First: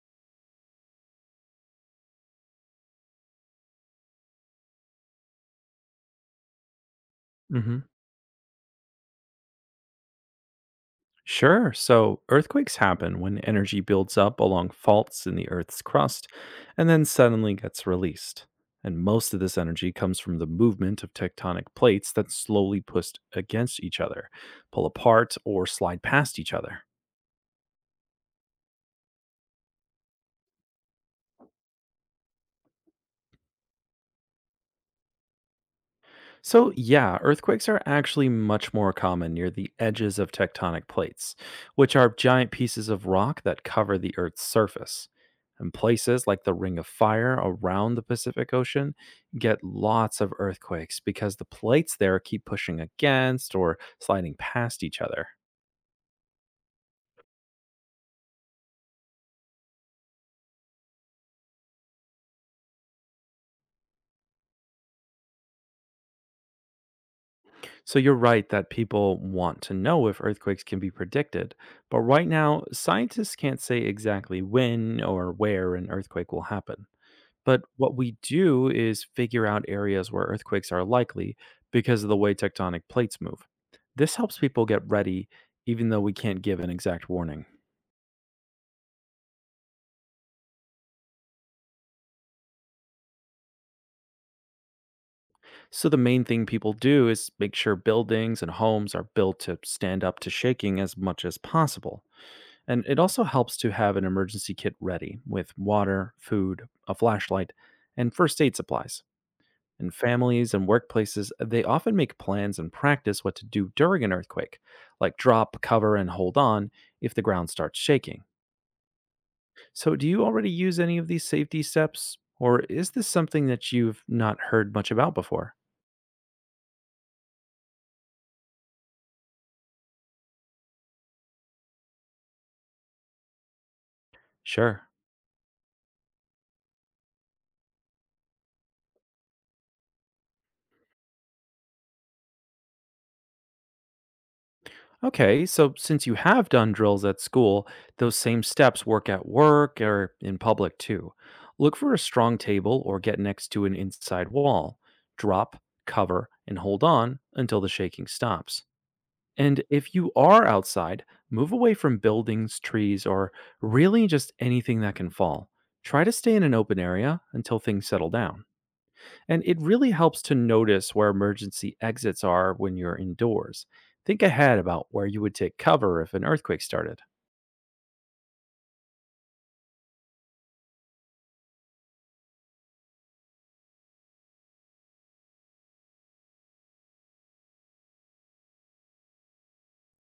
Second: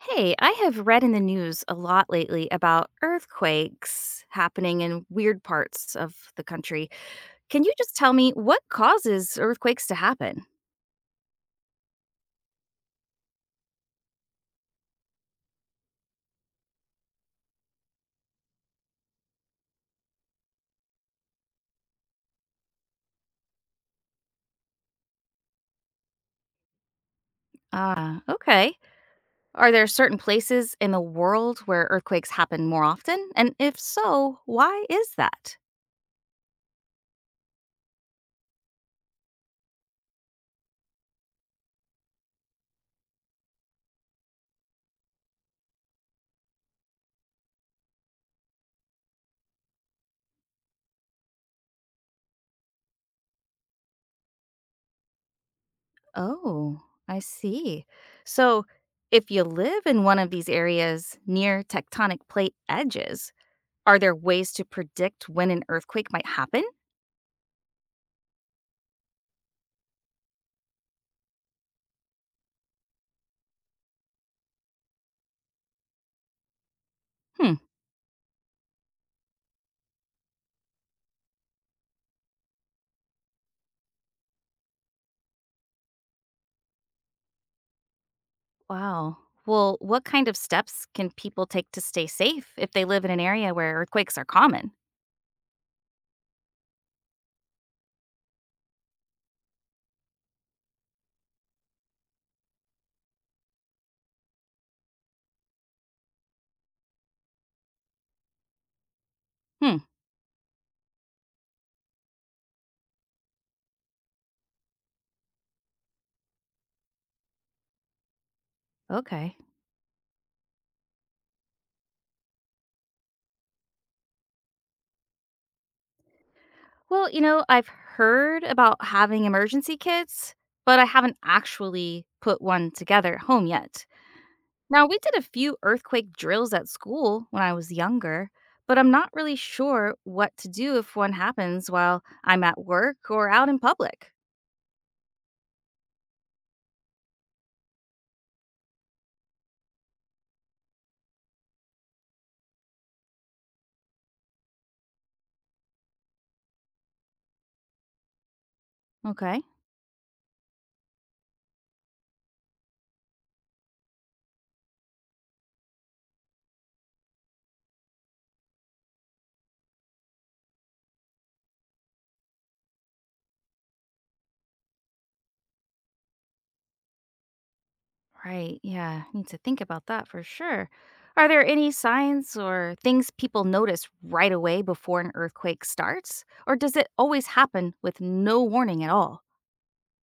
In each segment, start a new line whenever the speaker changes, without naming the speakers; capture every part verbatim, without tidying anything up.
Hey, I have read in the news a lot lately about earthquakes happening in weird parts of the country. Can you
hmm
just tell me what causes earthquakes to happen?
Sure. So earthquakes happen when energy builds up along faults in the Earth's crust and then suddenly gets released. And most of this energy comes from the movement of tectonic plates that slowly push against each other, pull apart, or slide past each other.
Ah, okay. Are there certain places in the world where earthquakes happen more often? And if so, why is that?
So, yeah, earthquakes are actually much more common near the edges of tectonic plates, which are giant pieces of rock that cover the Earth's surface. And places like the Ring of Fire around the Pacific Ocean get lots of earthquakes because the plates there keep pushing against or sliding past each other.
Oh, I see. So, if you live in one of these areas near tectonic plate edges, are there ways to predict when an earthquake might happen?
So, you're right that people want to know if earthquakes can be predicted, but right now, scientists can't say exactly when or where an earthquake will happen.
Hmm.
But what we do is figure out areas where earthquakes are likely because of the way tectonic plates move. This helps people get ready, even though we can't give an exact warning.
Wow. Well, what kind of steps can people take to stay safe if they live in an area where earthquakes are common?
So, the main thing people do is make sure buildings and homes are built to stand up to shaking as much as possible. And it also helps to have an emergency kit ready with water, food, a flashlight, and first aid supplies.
Hmm.
In families and workplaces, they often make plans and practice what to do during an earthquake, like drop, cover, and hold on if the ground starts shaking.
Okay.
So, do you already use any of these safety steps, or is this something that you've not heard much about before?
Well, you know, I've heard about having emergency kits, but I haven't actually put one together at home yet. Now,
Sure.
we did a few earthquake drills at school when I was younger, but I'm not really sure what to do if one happens while I'm at work or out in public.
Okay, so since you have done drills at school, those same steps work at work or in public too. Look for a strong table or get next to an inside wall. Drop, cover, and hold on until the shaking stops.
Okay.
And if you are outside, move away from buildings, trees, or really just anything that can fall. Try to stay in an open area until things settle down. And it really helps to notice where emergency exits are when you're indoors. Think ahead about where you would take cover if an earthquake started.
Right. Yeah. Need to think about that for sure. Are there any signs or things people notice right away before an earthquake starts? Or does it always happen with no warning at all?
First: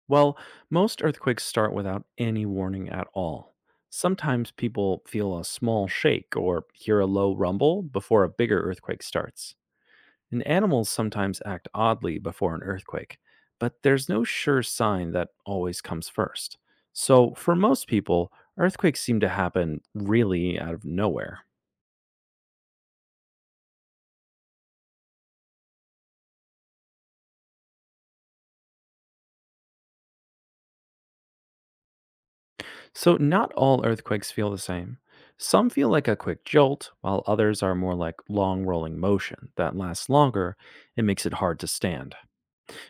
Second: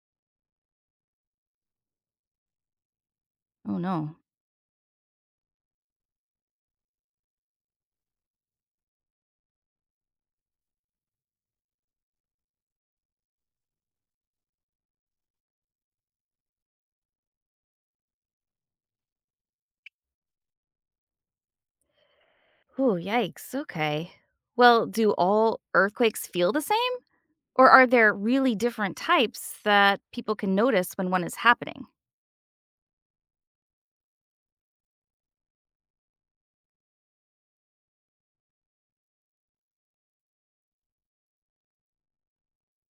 Well, most earthquakes start without any warning at all.
Oh, no.
Sometimes people feel a small shake or hear a low rumble before a bigger earthquake starts. And animals sometimes act oddly before an earthquake, but there's no sure sign that always comes first. So, for most people, earthquakes seem to happen really out of nowhere.
Oh, yikes. Okay. Well, do all earthquakes feel the same? Or are there really different types that people can notice when one is happening?
So, not all earthquakes feel the same. Some feel like a quick jolt, while others are more like long rolling motion that lasts longer and makes it hard to stand.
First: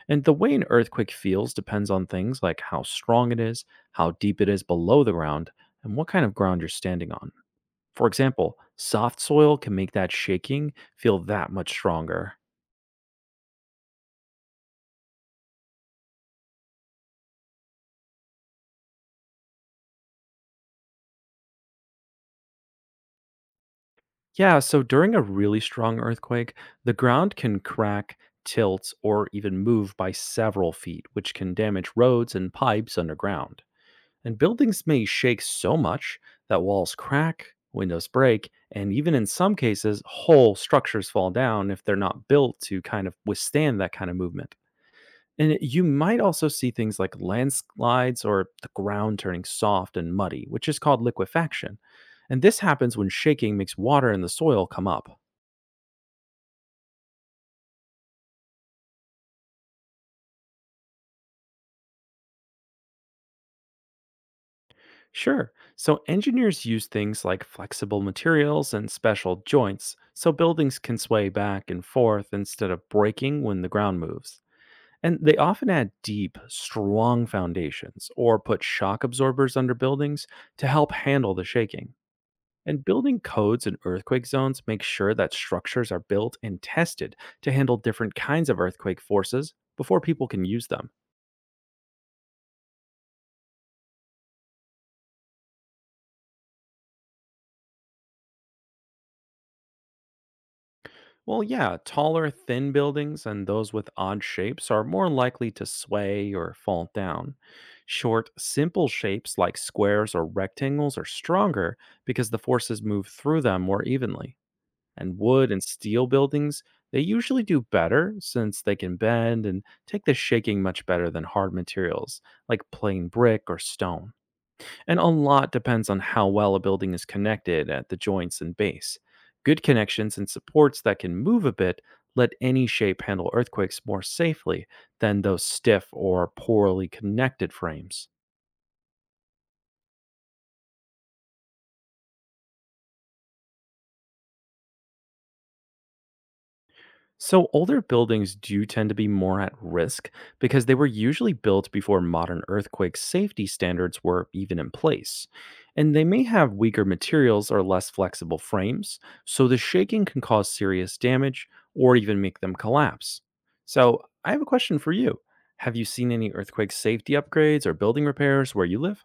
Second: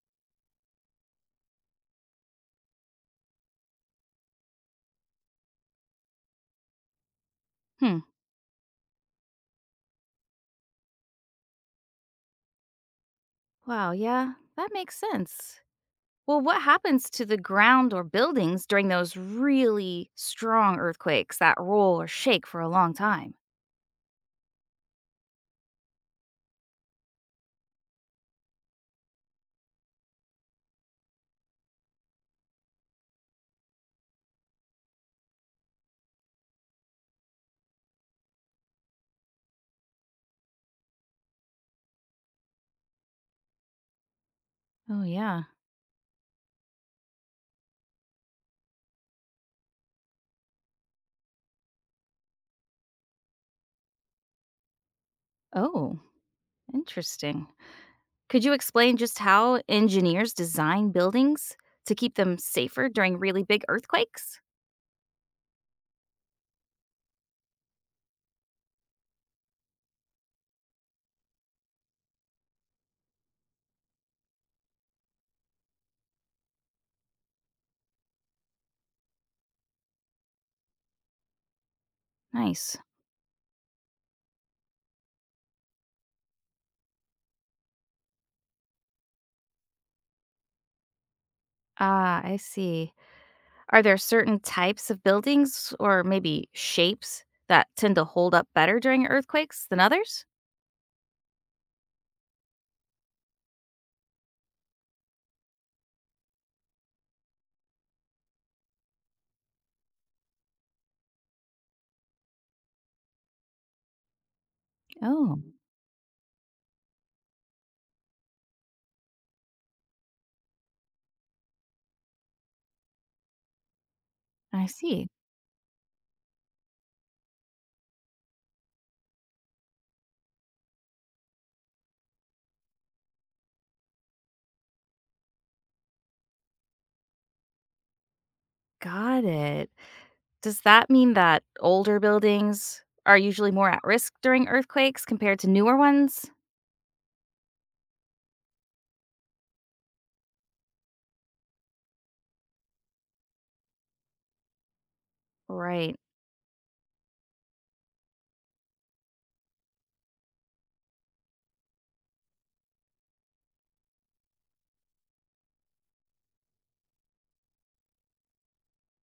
And the way an earthquake feels depends on things like how strong it is, how deep it is below the ground, and what kind of ground you're standing on.
Hmm.
For example, soft soil can make that shaking feel that much stronger.
Wow. Yeah. That makes sense. Well, what happens to the ground or buildings during those really strong earthquakes that roll or shake for a long time?
Yeah, so during a really strong earthquake, the ground can crack, tilt, or even move by several feet, which can damage roads and pipes underground. And buildings may shake so much that walls crack, windows break, and even in some cases, whole structures fall down if they're not built to kind of withstand that kind of movement.
Oh, yeah.
And it- you might also see things like landslides or the ground turning soft and muddy, which is called liquefaction. And this happens when shaking makes water in the soil come up.
Oh, interesting. Could you explain just how engineers design buildings to keep them safer during really big earthquakes?
Sure, so engineers use things like flexible materials and special joints so buildings can sway back and forth instead of breaking when the ground moves. And they often add deep, strong foundations or put shock absorbers under buildings to help handle the shaking.
Nice.
And building codes in earthquake zones make sure that structures are built and tested to handle different kinds of earthquake forces before people can use them.
Ah, I see. Are there certain types of buildings or maybe shapes that tend to hold up better during earthquakes than others?
Well, yeah, taller, thin buildings and those with odd shapes are more likely to sway or fall down. Short, simple shapes like squares or rectangles are stronger because the forces move through them more evenly. And
Oh,
wood and steel buildings, they usually do better since they can bend and take the shaking much better than hard materials like plain brick or stone.
I
And a
see.
lot depends on how well a building is connected at the joints and base. Good connections and supports that can move a bit let any shape handle earthquakes more safely than those stiff or poorly connected frames.
Got it. Does that mean that older buildings are usually more at risk during earthquakes compared to newer ones?
So, older buildings do tend to be more at risk because they were usually built before modern earthquake safety standards were even in place. And
Right.
they may have weaker materials or less flexible frames, so the shaking can cause serious damage or even make them collapse. So, I have a question for you. Have you seen any earthquake safety upgrades or building repairs where you live?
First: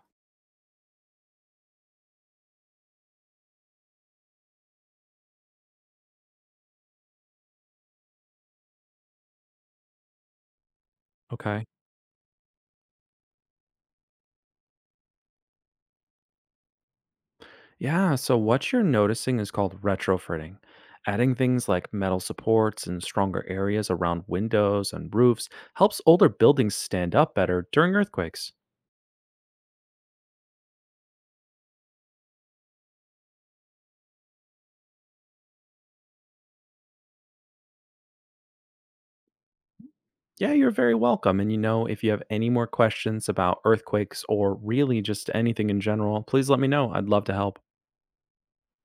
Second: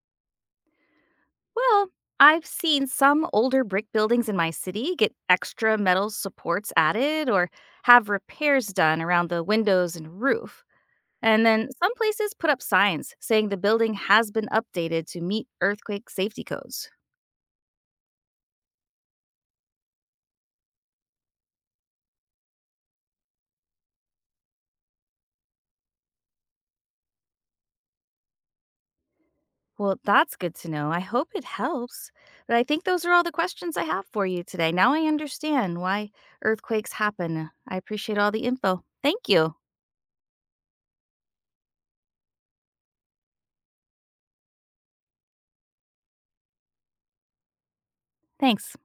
Well, I've seen some older brick buildings in my city get extra metal supports added or have repairs done around the windows and roof. And
Okay.
then some places put up signs saying the building has been updated to meet earthquake safety codes.
Yeah, so what you're noticing is called retrofitting. Adding things like metal supports and stronger areas around windows and roofs helps older buildings stand up better during earthquakes.
Well, that's good to know. I hope it helps. But I think those are all the questions I have for you today. Now I understand why earthquakes happen. I appreciate all the info. Thank you.
Yeah, you're very welcome. And you know, if you have any more questions about earthquakes or really just anything in general, please let me know. I'd love to help.
Thanks.